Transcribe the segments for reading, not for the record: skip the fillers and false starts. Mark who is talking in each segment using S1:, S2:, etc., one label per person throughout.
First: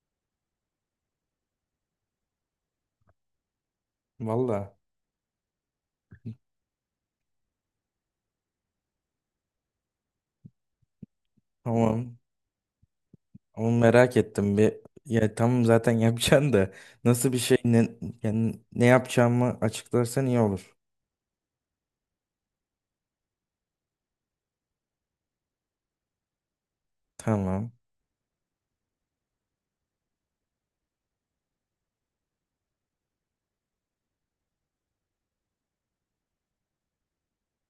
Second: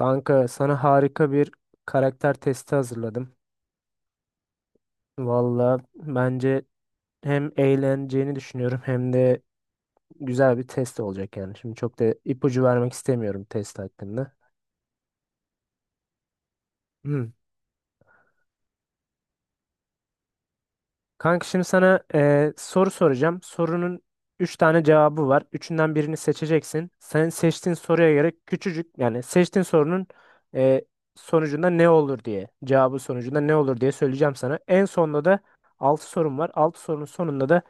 S1: Kanka sana harika bir karakter testi hazırladım.
S2: Valla
S1: Valla bence hem eğleneceğini düşünüyorum hem de güzel bir test olacak yani. Şimdi çok da
S2: tamam.
S1: ipucu vermek istemiyorum
S2: Ama
S1: test
S2: merak
S1: hakkında.
S2: ettim bir. Ya tamam zaten yapacaksın da nasıl bir şey ne, yani ne yapacağımı açıklarsan iyi olur.
S1: Kanka şimdi sana soru soracağım. Sorunun 3 tane cevabı var. Üçünden birini seçeceksin. Senin
S2: Tamam.
S1: seçtiğin soruya göre küçücük yani seçtiğin sorunun eee, sonucunda ne olur diye cevabı sonucunda ne olur diye söyleyeceğim sana. En sonunda da 6 sorum var. 6 sorunun sonunda da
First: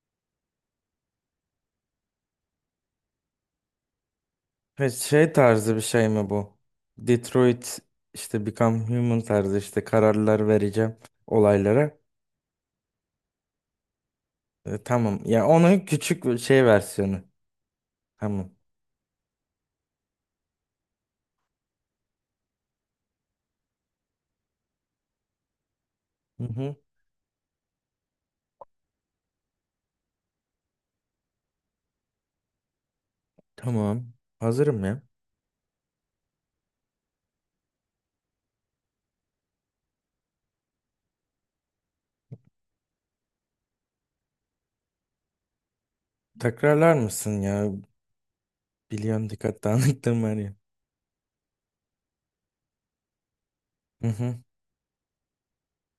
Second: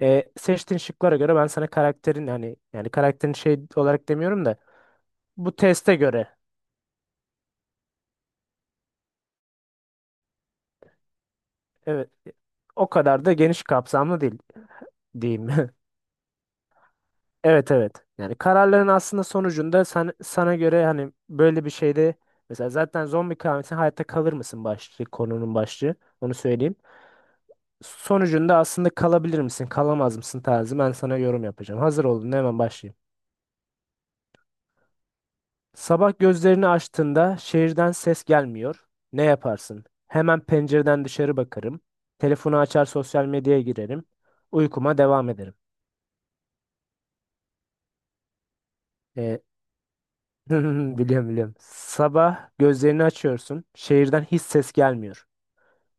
S1: seçtiğin şıklara göre ben sana karakterin hani yani karakterin şey olarak demiyorum da
S2: Ve şey
S1: bu
S2: tarzı bir
S1: teste
S2: şey mi
S1: göre
S2: bu? Detroit işte Become Human tarzı işte kararlar vereceğim olaylara.
S1: evet o kadar da geniş kapsamlı değil
S2: Tamam. Ya
S1: diyeyim.
S2: onun küçük bir şey versiyonu.
S1: Evet, evet. Yani
S2: Tamam.
S1: kararların aslında sonucunda sana göre hani böyle bir şeyde mesela zaten zombi kıyameti hayatta kalır mısın başlığı konunun başlığı onu
S2: Hı hı.
S1: söyleyeyim. Sonucunda aslında kalabilir misin kalamaz mısın tarzı ben sana yorum yapacağım. Hazır olun hemen başlayayım.
S2: Tamam. Hazırım ya.
S1: Sabah gözlerini açtığında şehirden ses gelmiyor. Ne yaparsın? Hemen pencereden dışarı bakarım. Telefonu açar sosyal medyaya girerim. Uykuma devam ederim.
S2: Tekrarlar mısın ya? Biliyorum
S1: Ee,
S2: dikkat dağınıklığım var ya.
S1: Hı hı hı, biliyorum biliyorum. Sabah gözlerini açıyorsun.
S2: Hı
S1: Şehirden
S2: hı.
S1: hiç ses gelmiyor.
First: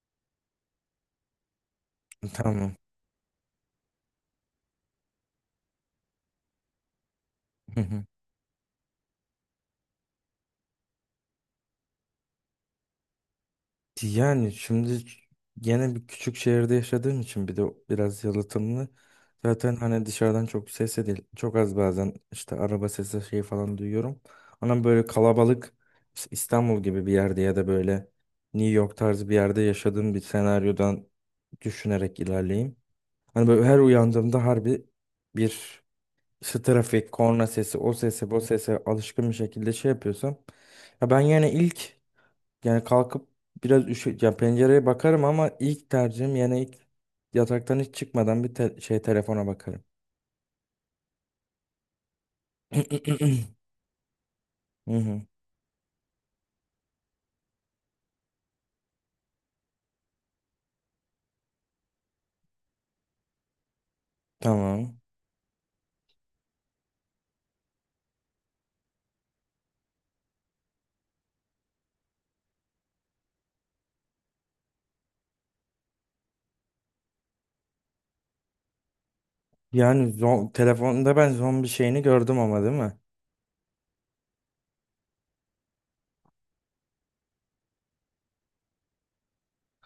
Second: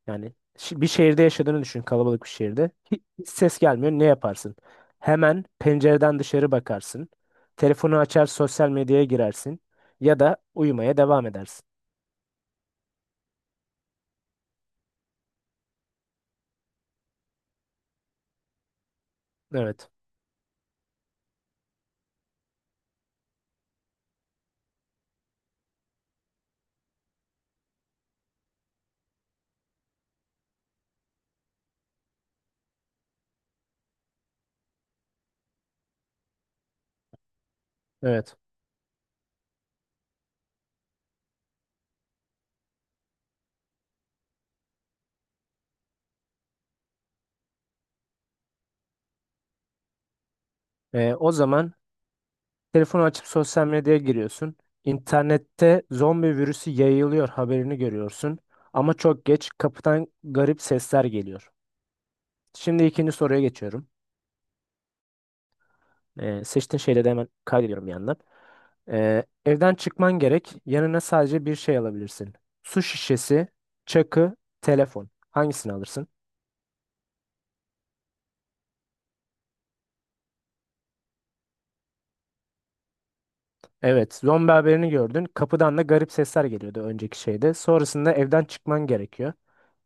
S1: Yani bir şehirde yaşadığını düşün, kalabalık bir şehirde.
S2: Tamam.
S1: Hiç ses gelmiyor. Ne yaparsın? Hemen pencereden dışarı bakarsın.
S2: Hı
S1: Telefonu
S2: hı.
S1: açar, sosyal medyaya girersin. Ya da uyumaya devam edersin.
S2: Yani şimdi gene bir küçük şehirde yaşadığım için bir de biraz yalıtımlı. Zaten
S1: Evet.
S2: hani dışarıdan çok ses de değil. Çok az bazen işte araba sesi şey falan duyuyorum. Ama böyle kalabalık işte İstanbul gibi bir yerde ya da böyle New York tarzı bir yerde yaşadığım bir senaryodan düşünerek ilerleyeyim. Hani böyle her uyandığımda harbi bir işte trafik, korna sesi, o sese,
S1: Evet.
S2: bu sese alışkın bir şekilde şey yapıyorsam. Ya ben yani ilk yani kalkıp biraz üşü ya pencereye bakarım ama ilk tercihim yani ilk yataktan hiç çıkmadan bir şey telefona bakarım.
S1: O zaman telefonu açıp
S2: Hı
S1: sosyal medyaya giriyorsun.
S2: hı,
S1: İnternette zombi virüsü yayılıyor haberini görüyorsun. Ama çok geç kapıdan garip sesler geliyor. Şimdi ikinci soruya geçiyorum.
S2: tamam.
S1: Seçtiğin şeyleri de hemen kaydediyorum bir yandan. Evden çıkman gerek. Yanına sadece bir şey alabilirsin. Su şişesi, çakı, telefon. Hangisini alırsın?
S2: Yani telefonda ben zombi şeyini gördüm ama değil mi?
S1: Evet, zombi haberini gördün. Kapıdan da garip sesler geliyordu önceki şeyde. Sonrasında evden çıkman gerekiyor.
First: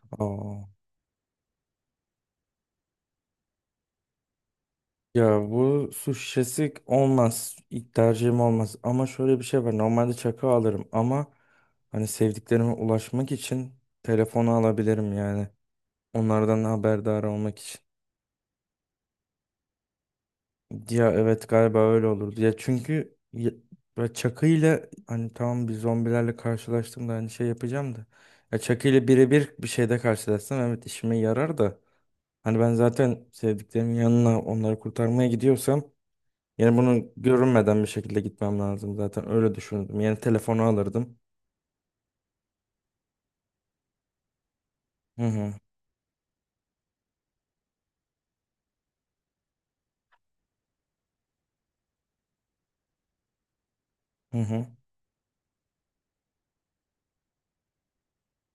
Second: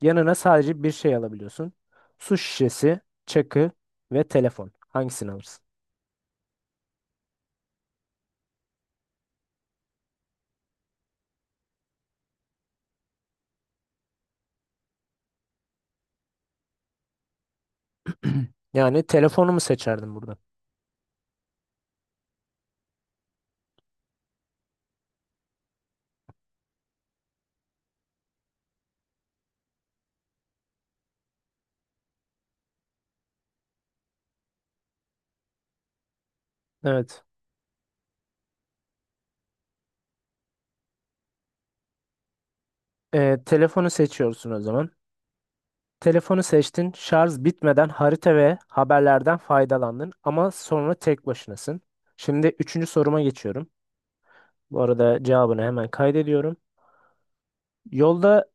S1: Yanına
S2: Aa.
S1: sadece bir şey alabiliyorsun. Su şişesi, çakı ve telefon. Hangisini
S2: Ya
S1: alırsın?
S2: bu su şişesi olmaz. İlk tercihim olmaz. Ama şöyle bir şey var. Normalde çakı alırım ama hani sevdiklerime ulaşmak için telefonu alabilirim yani. Onlardan haberdar olmak için.
S1: Yani telefonu mu seçerdin burada?
S2: Ya evet galiba öyle olurdu. Ya çünkü ya, böyle Chucky ile hani tamam bir zombilerle karşılaştığımda hani şey yapacağım da. Ya Chucky ile birebir bir şeyde karşılaşsam evet işime yarar da. Hani ben zaten sevdiklerimin yanına onları kurtarmaya gidiyorsam yani bunu
S1: Evet.
S2: görünmeden bir şekilde gitmem lazım zaten öyle düşündüm. Yani telefonu alırdım.
S1: Telefonu seçiyorsun o zaman.
S2: Hı hı.
S1: Telefonu seçtin, şarj bitmeden harita ve haberlerden faydalandın ama sonra tek başınasın. Şimdi üçüncü soruma geçiyorum.
S2: Hı hı.
S1: Bu arada cevabını hemen kaydediyorum. Yolda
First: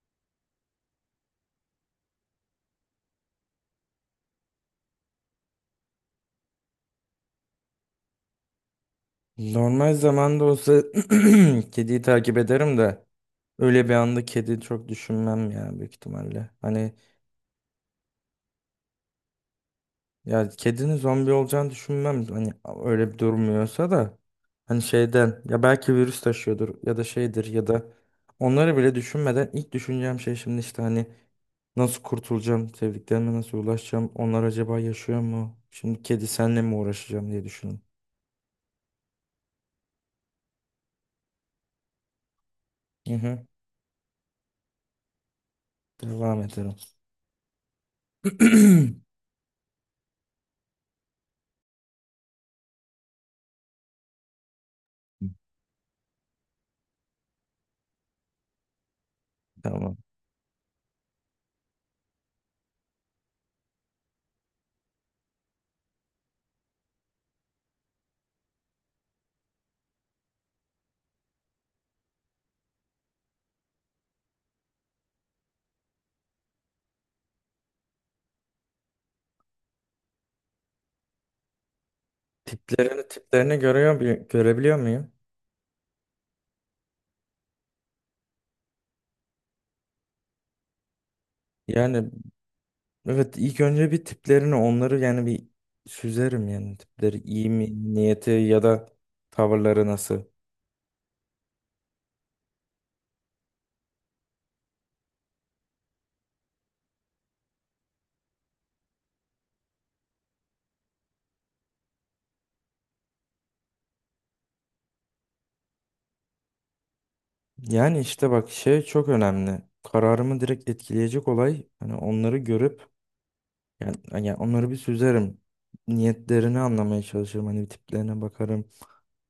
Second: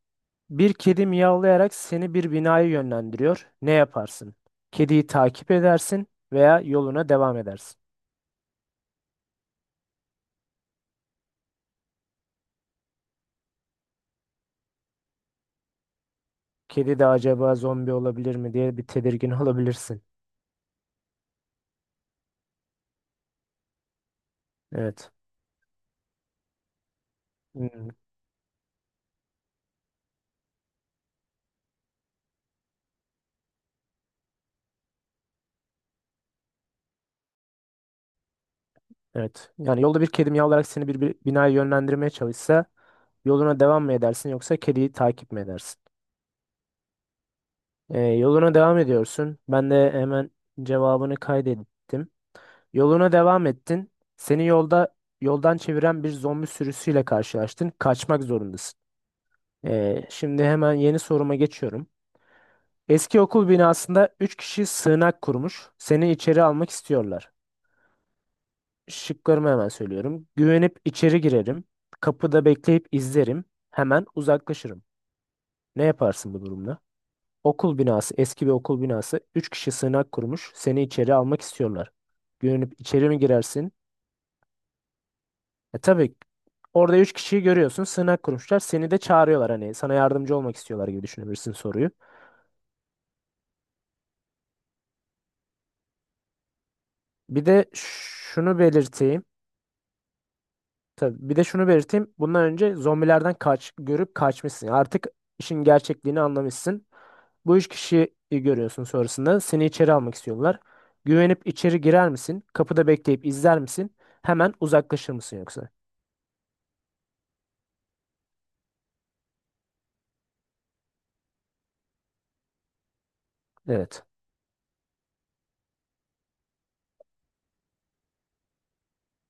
S1: bir kedi miyavlayarak seni bir binaya yönlendiriyor. Ne yaparsın? Kediyi takip edersin veya yoluna devam edersin.
S2: Normal zamanda olsa kediyi takip ederim de öyle bir anda kedi çok düşünmem ya büyük ihtimalle. Hani
S1: Kedi de acaba zombi olabilir mi diye bir tedirgin olabilirsin.
S2: ya kedinin zombi olacağını düşünmem. Hani öyle bir durmuyorsa da hani
S1: Evet.
S2: şeyden ya belki virüs taşıyordur ya da şeydir ya da
S1: Hmm,
S2: onları bile düşünmeden ilk düşüneceğim şey şimdi işte hani nasıl kurtulacağım, sevdiklerime nasıl ulaşacağım, onlar acaba yaşıyor mu? Şimdi kedi senle mi uğraşacağım diye düşünün.
S1: evet. Yani yolda bir kedi miyavlayarak seni bir binaya yönlendirmeye çalışsa
S2: Hı hı.
S1: yoluna devam mı edersin yoksa kediyi takip mi edersin?
S2: Devam edelim.
S1: Yoluna devam ediyorsun. Ben de hemen cevabını kaydettim. Yoluna devam ettin. Seni yolda yoldan çeviren bir zombi sürüsüyle karşılaştın. Kaçmak zorundasın.
S2: Tamam.
S1: Şimdi hemen yeni soruma geçiyorum. Eski okul binasında 3 kişi sığınak kurmuş. Seni içeri almak istiyorlar. Şıklarımı hemen söylüyorum. Güvenip içeri girerim. Kapıda bekleyip izlerim. Hemen uzaklaşırım. Ne yaparsın bu durumda? Okul binası, eski bir okul binası. Üç kişi sığınak kurmuş. Seni içeri almak istiyorlar. Görünüp
S2: Tiplerini
S1: içeri mi
S2: tiplerini
S1: girersin?
S2: görüyor, görebiliyor muyum?
S1: E tabii. Orada üç kişiyi görüyorsun. Sığınak kurmuşlar. Seni de çağırıyorlar hani sana yardımcı olmak istiyorlar gibi düşünebilirsin soruyu.
S2: Yani evet ilk önce bir tiplerini onları yani bir süzerim yani tipleri
S1: Bir
S2: iyi
S1: de
S2: mi niyeti
S1: şunu
S2: ya da
S1: belirteyim.
S2: tavırları nasıl.
S1: Tabii. Bir de şunu belirteyim. Bundan önce zombilerden kaç görüp kaçmışsın. Yani artık işin gerçekliğini anlamışsın. Bu üç kişiyi görüyorsun sonrasında. Seni içeri almak istiyorlar. Güvenip içeri girer misin? Kapıda bekleyip izler misin? Hemen uzaklaşır mısın yoksa?
S2: Yani işte bak şey çok önemli. Kararımı direkt etkileyecek olay hani onları görüp yani,
S1: Evet.
S2: yani onları bir süzerim. Niyetlerini anlamaya çalışırım. Hani tiplerine bakarım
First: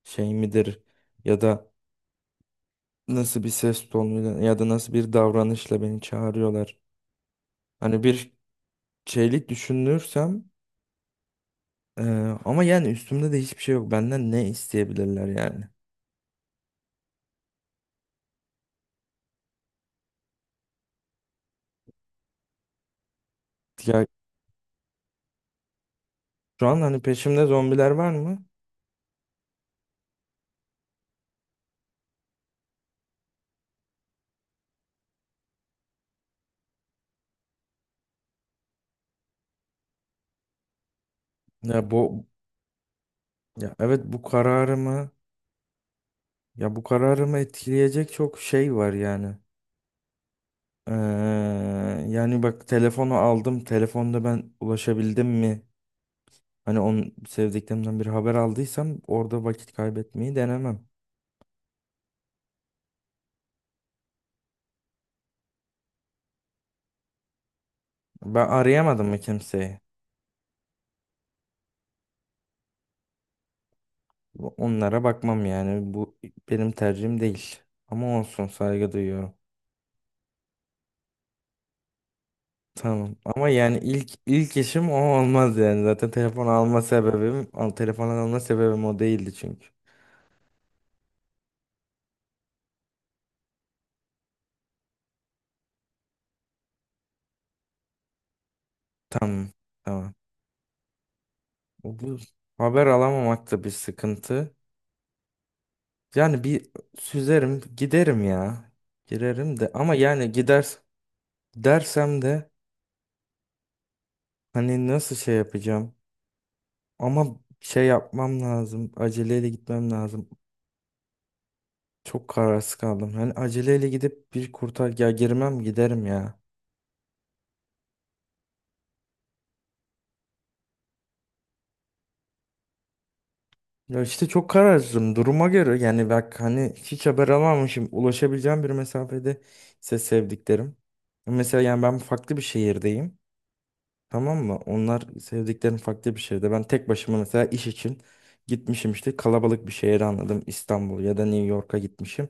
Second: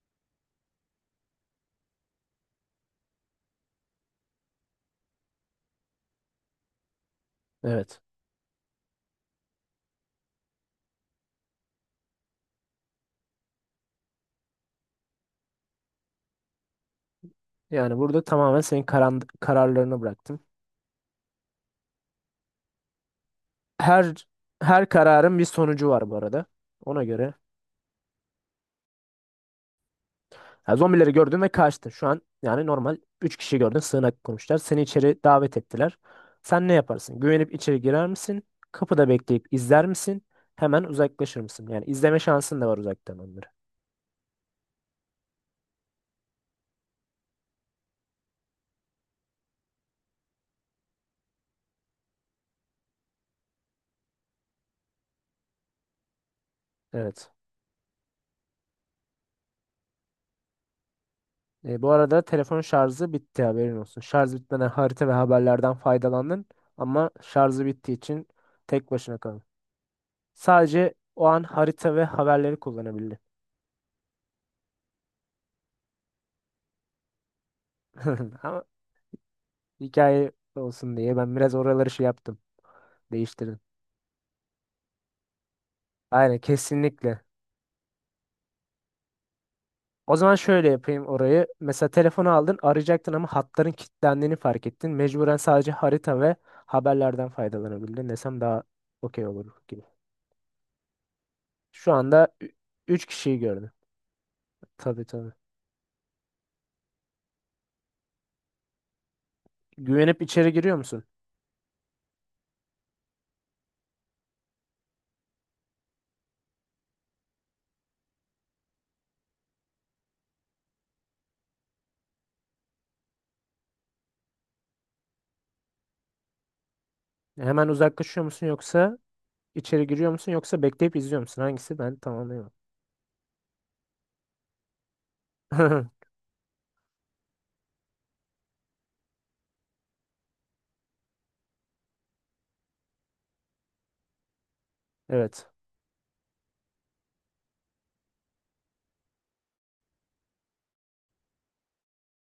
S2: şey midir ya da nasıl bir ses tonuyla ya da nasıl bir davranışla beni çağırıyorlar.
S1: Evet.
S2: Hani bir şeylik düşünürsem Ee, ama yani üstümde de hiçbir şey yok. Benden ne isteyebilirler yani?
S1: Yani burada tamamen senin kararlarına bıraktım.
S2: Ya
S1: Her her kararın bir sonucu var bu arada.
S2: şu an hani
S1: Ona göre
S2: peşimde zombiler var mı?
S1: ha, zombileri gördün ve kaçtın. Şu an yani normal 3 kişi gördün sığınak kurmuşlar. Seni içeri davet ettiler. Sen ne yaparsın? Güvenip içeri girer misin? Kapıda bekleyip izler misin? Hemen uzaklaşır mısın? Yani
S2: Ya
S1: izleme
S2: bu
S1: şansın da var uzaktan onları.
S2: ya evet bu kararımı etkileyecek çok şey var yani. Ee, Yani bak telefonu aldım. Telefonda ben ulaşabildim mi? Hani onun
S1: Evet.
S2: sevdiklerimden bir haber aldıysam orada vakit kaybetmeyi denemem.
S1: Bu arada telefon şarjı bitti haberin olsun. Şarj bitmeden harita ve haberlerden faydalandın ama şarjı bittiği için
S2: Ben
S1: tek
S2: arayamadım
S1: başına
S2: mı
S1: kaldın.
S2: kimseyi?
S1: Sadece o an harita ve haberleri kullanabildin.
S2: Onlara bakmam yani. Bu benim tercihim değil. Ama olsun
S1: Ama
S2: saygı duyuyorum.
S1: hikaye olsun diye ben biraz oraları şey yaptım.
S2: Tamam ama
S1: Değiştirdim.
S2: yani ilk işim o olmaz yani. Zaten
S1: Aynen,
S2: telefon alma
S1: kesinlikle.
S2: sebebim, al, telefon alma sebebim o değildi çünkü.
S1: O zaman şöyle yapayım orayı. Mesela telefonu aldın arayacaktın ama hatların kilitlendiğini fark ettin. Mecburen sadece harita ve haberlerden faydalanabildin desem daha okey olur
S2: Tamam.
S1: gibi.
S2: Tamam.
S1: Şu
S2: Bu
S1: anda
S2: haber
S1: 3 kişiyi
S2: alamamak da bir
S1: gördüm.
S2: sıkıntı.
S1: Tabii, tabii.
S2: Yani bir süzerim, giderim ya. Girerim de ama
S1: Güvenip
S2: yani
S1: içeri
S2: gider
S1: giriyor musun?
S2: dersem de hani nasıl şey yapacağım? Ama şey yapmam lazım. Aceleyle gitmem lazım. Çok kararsız kaldım. Hani aceleyle gidip bir kurtar ya girmem giderim ya.
S1: Hemen uzaklaşıyor musun yoksa içeri giriyor musun yoksa bekleyip izliyor musun? Hangisi? Ben tamamlayamam.
S2: Ya işte çok kararsızım duruma göre yani bak hani hiç haber alamamışım ulaşabileceğim bir mesafede ise sevdiklerim. Mesela yani ben farklı bir şehirdeyim tamam mı? Onlar
S1: Evet.
S2: sevdiklerim farklı bir şehirde. Ben tek başıma mesela iş için gitmişim işte kalabalık bir şehre anladım İstanbul ya da New York'a gitmişim.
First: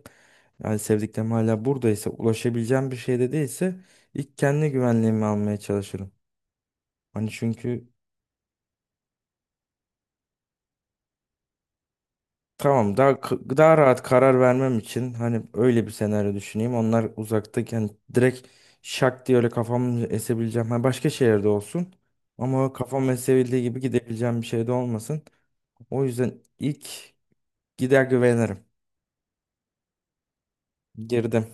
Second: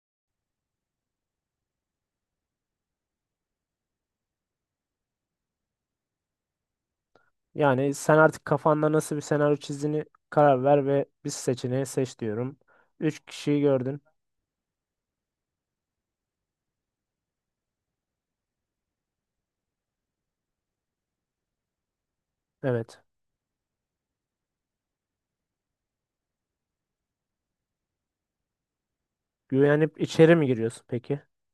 S2: Yani sevdiklerim hala buradaysa ulaşabileceğim bir şeyde değilse ilk kendi güvenliğimi almaya çalışırım. Hani çünkü
S1: Yani sen artık kafanda nasıl bir senaryo çizdiğini karar ver ve bir seçeneği seç diyorum.
S2: tamam daha
S1: 3 kişiyi
S2: daha
S1: gördün.
S2: rahat karar vermem için hani öyle bir senaryo düşüneyim. Onlar uzaktayken direkt şak diye öyle kafamı esebileceğim. Ha, başka şehirde olsun ama
S1: Evet.
S2: kafam esebildiği gibi gidebileceğim bir şey de olmasın. O yüzden ilk gider güvenirim.
S1: Güvenip içeri mi giriyorsun peki?
S2: Girdim.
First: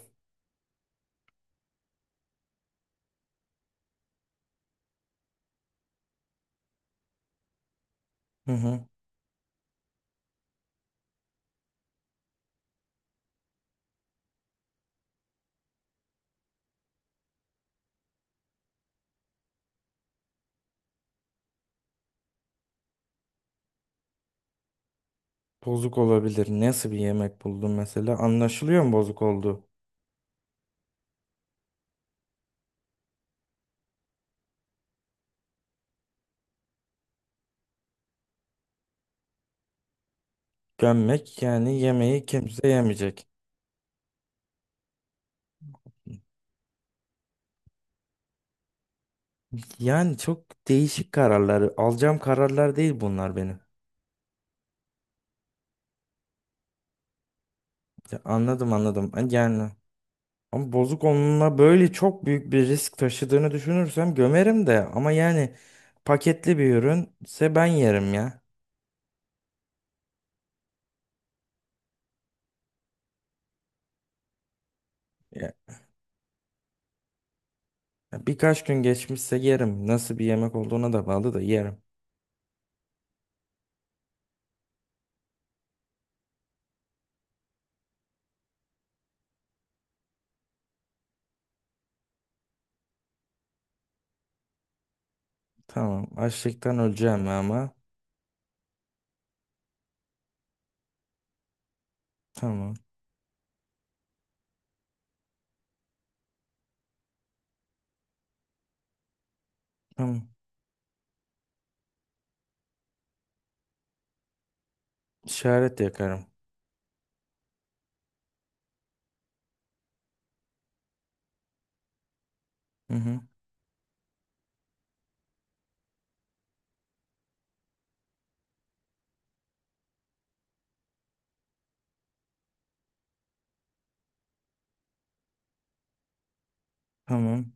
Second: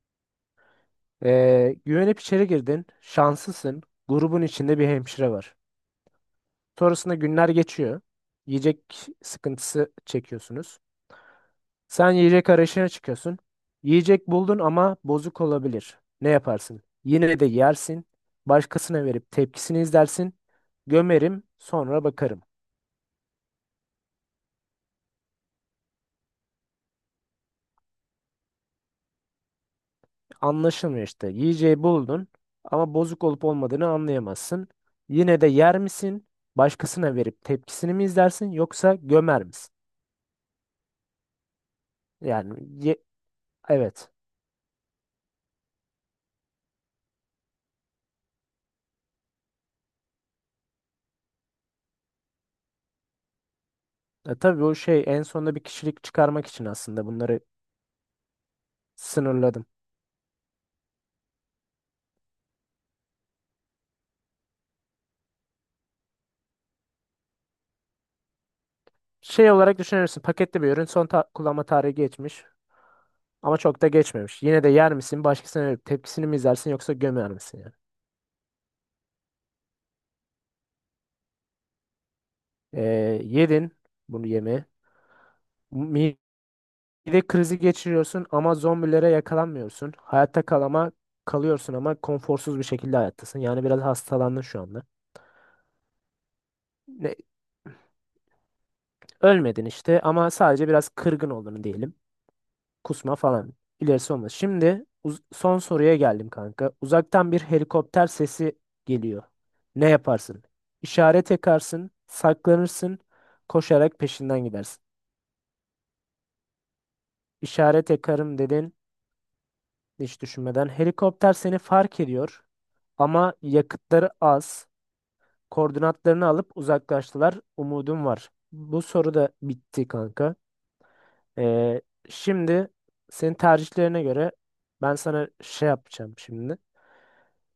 S1: Güvenip içeri girdin. Şanslısın. Grubun içinde bir hemşire var. Sonrasında günler geçiyor.
S2: Hı
S1: Yiyecek
S2: hı.
S1: sıkıntısı çekiyorsunuz. Sen yiyecek arayışına çıkıyorsun. Yiyecek buldun ama bozuk olabilir. Ne yaparsın? Yine de yersin. Başkasına verip tepkisini izlersin. Gömerim, sonra bakarım.
S2: Bozuk olabilir. Nasıl bir yemek buldum mesela? Anlaşılıyor mu bozuk olduğu?
S1: Anlaşılmıyor işte. Yiyeceği buldun ama bozuk olup olmadığını anlayamazsın. Yine de yer misin? Başkasına verip tepkisini mi izlersin yoksa gömer misin?
S2: Gömmek yani yemeği
S1: Yani
S2: kimse
S1: ye-
S2: yemeyecek.
S1: evet.
S2: Yani çok değişik kararları alacağım kararlar değil bunlar benim.
S1: E, tabii o şey en sonunda bir kişilik çıkarmak için aslında bunları
S2: Ya anladım anladım.
S1: sınırladım.
S2: Yani ama bozuk onunla böyle çok büyük bir risk taşıdığını düşünürsem gömerim de ama yani paketli bir ürünse ben yerim ya.
S1: Şey olarak düşünürsün paketli bir ürün son kullanma tarihi geçmiş ama çok da geçmemiş. Yine de yer misin?
S2: Ya-
S1: Başkasına verip tepkisini mi izlersin yoksa gömer misin yani?
S2: ya birkaç gün geçmişse yerim. Nasıl bir yemek olduğuna da bağlı da yerim.
S1: E, Yedin bunu yemeği. Bir de krizi geçiriyorsun ama zombilere yakalanmıyorsun. Hayatta kalıyorsun ama konforsuz bir şekilde hayattasın. Yani biraz hastalandın şu anda.
S2: Tamam. Açlıktan
S1: Ne,
S2: öleceğim ama.
S1: ölmedin işte ama sadece biraz kırgın olduğunu diyelim.
S2: Tamam.
S1: Kusma falan. İlerisi olmaz. Şimdi son soruya geldim kanka. Uzaktan bir helikopter sesi geliyor. Ne
S2: Tamam.
S1: yaparsın? İşaret yakarsın, saklanırsın, koşarak peşinden gidersin.
S2: İşaret yakarım.
S1: İşaret yakarım dedin hiç düşünmeden. Helikopter seni fark ediyor
S2: Hı hı.
S1: ama yakıtları az. Koordinatlarını alıp uzaklaştılar. Umudum var. Bu soru da bitti kanka. Ee, Şimdi senin tercihlerine göre ben sana şey yapacağım şimdi.
S2: Tamam.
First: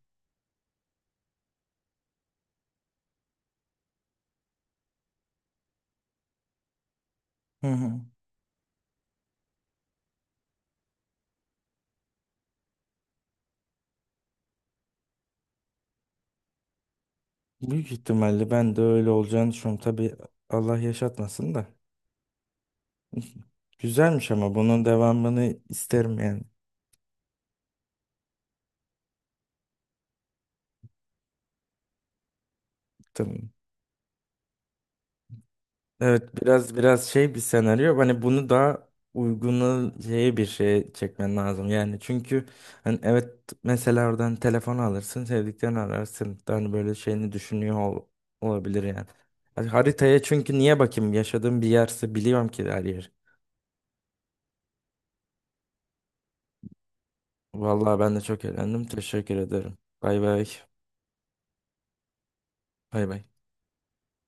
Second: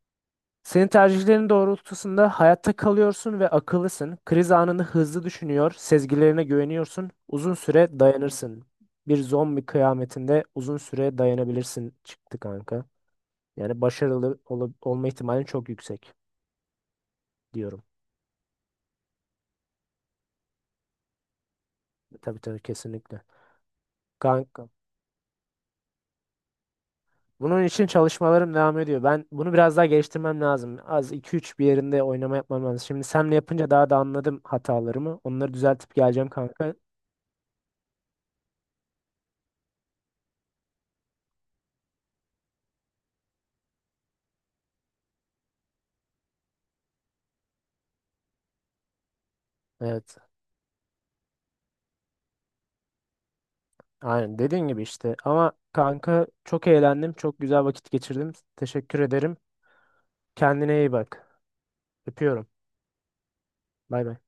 S1: Senin tercihlerin doğrultusunda hayatta kalıyorsun ve akıllısın. Kriz anını hızlı düşünüyor, sezgilerine güveniyorsun. Uzun
S2: Hı hı.
S1: süre dayanırsın. Bir zombi kıyametinde uzun süre dayanabilirsin çıktı kanka. Yani başarılı olma ihtimalin çok yüksek diyorum.
S2: Büyük ihtimalle ben de öyle olacağını düşünüyorum. Tabii Allah yaşatmasın da.
S1: Tabii, tabii, kesinlikle.
S2: Güzelmiş ama
S1: Kanka.
S2: bunun devamını isterim yani.
S1: Bunun için çalışmalarım devam ediyor. Ben bunu biraz daha geliştirmem lazım. Az iki üç bir yerinde oynama yapmam lazım. Şimdi senle
S2: Tamam.
S1: yapınca daha da anladım hatalarımı. Onları düzeltip geleceğim
S2: Evet
S1: kanka.
S2: biraz şey bir senaryo. Hani bunu daha uygunu şeye bir şeye çekmen lazım. Yani çünkü hani evet mesela oradan telefon alırsın, sevdiklerini ararsın. Hani böyle şeyini düşünüyor olabilir yani. Hani
S1: Evet.
S2: haritaya çünkü niye bakayım? Yaşadığım bir yerse biliyorum ki her yer.
S1: Aynen dediğin gibi işte. Ama kanka çok eğlendim. Çok güzel vakit
S2: Vallahi ben de
S1: geçirdim.
S2: çok eğlendim.
S1: Teşekkür
S2: Teşekkür
S1: ederim.
S2: ederim. Bay bay.
S1: Kendine iyi bak. Öpüyorum.
S2: Bay bay.
S1: Bay bay.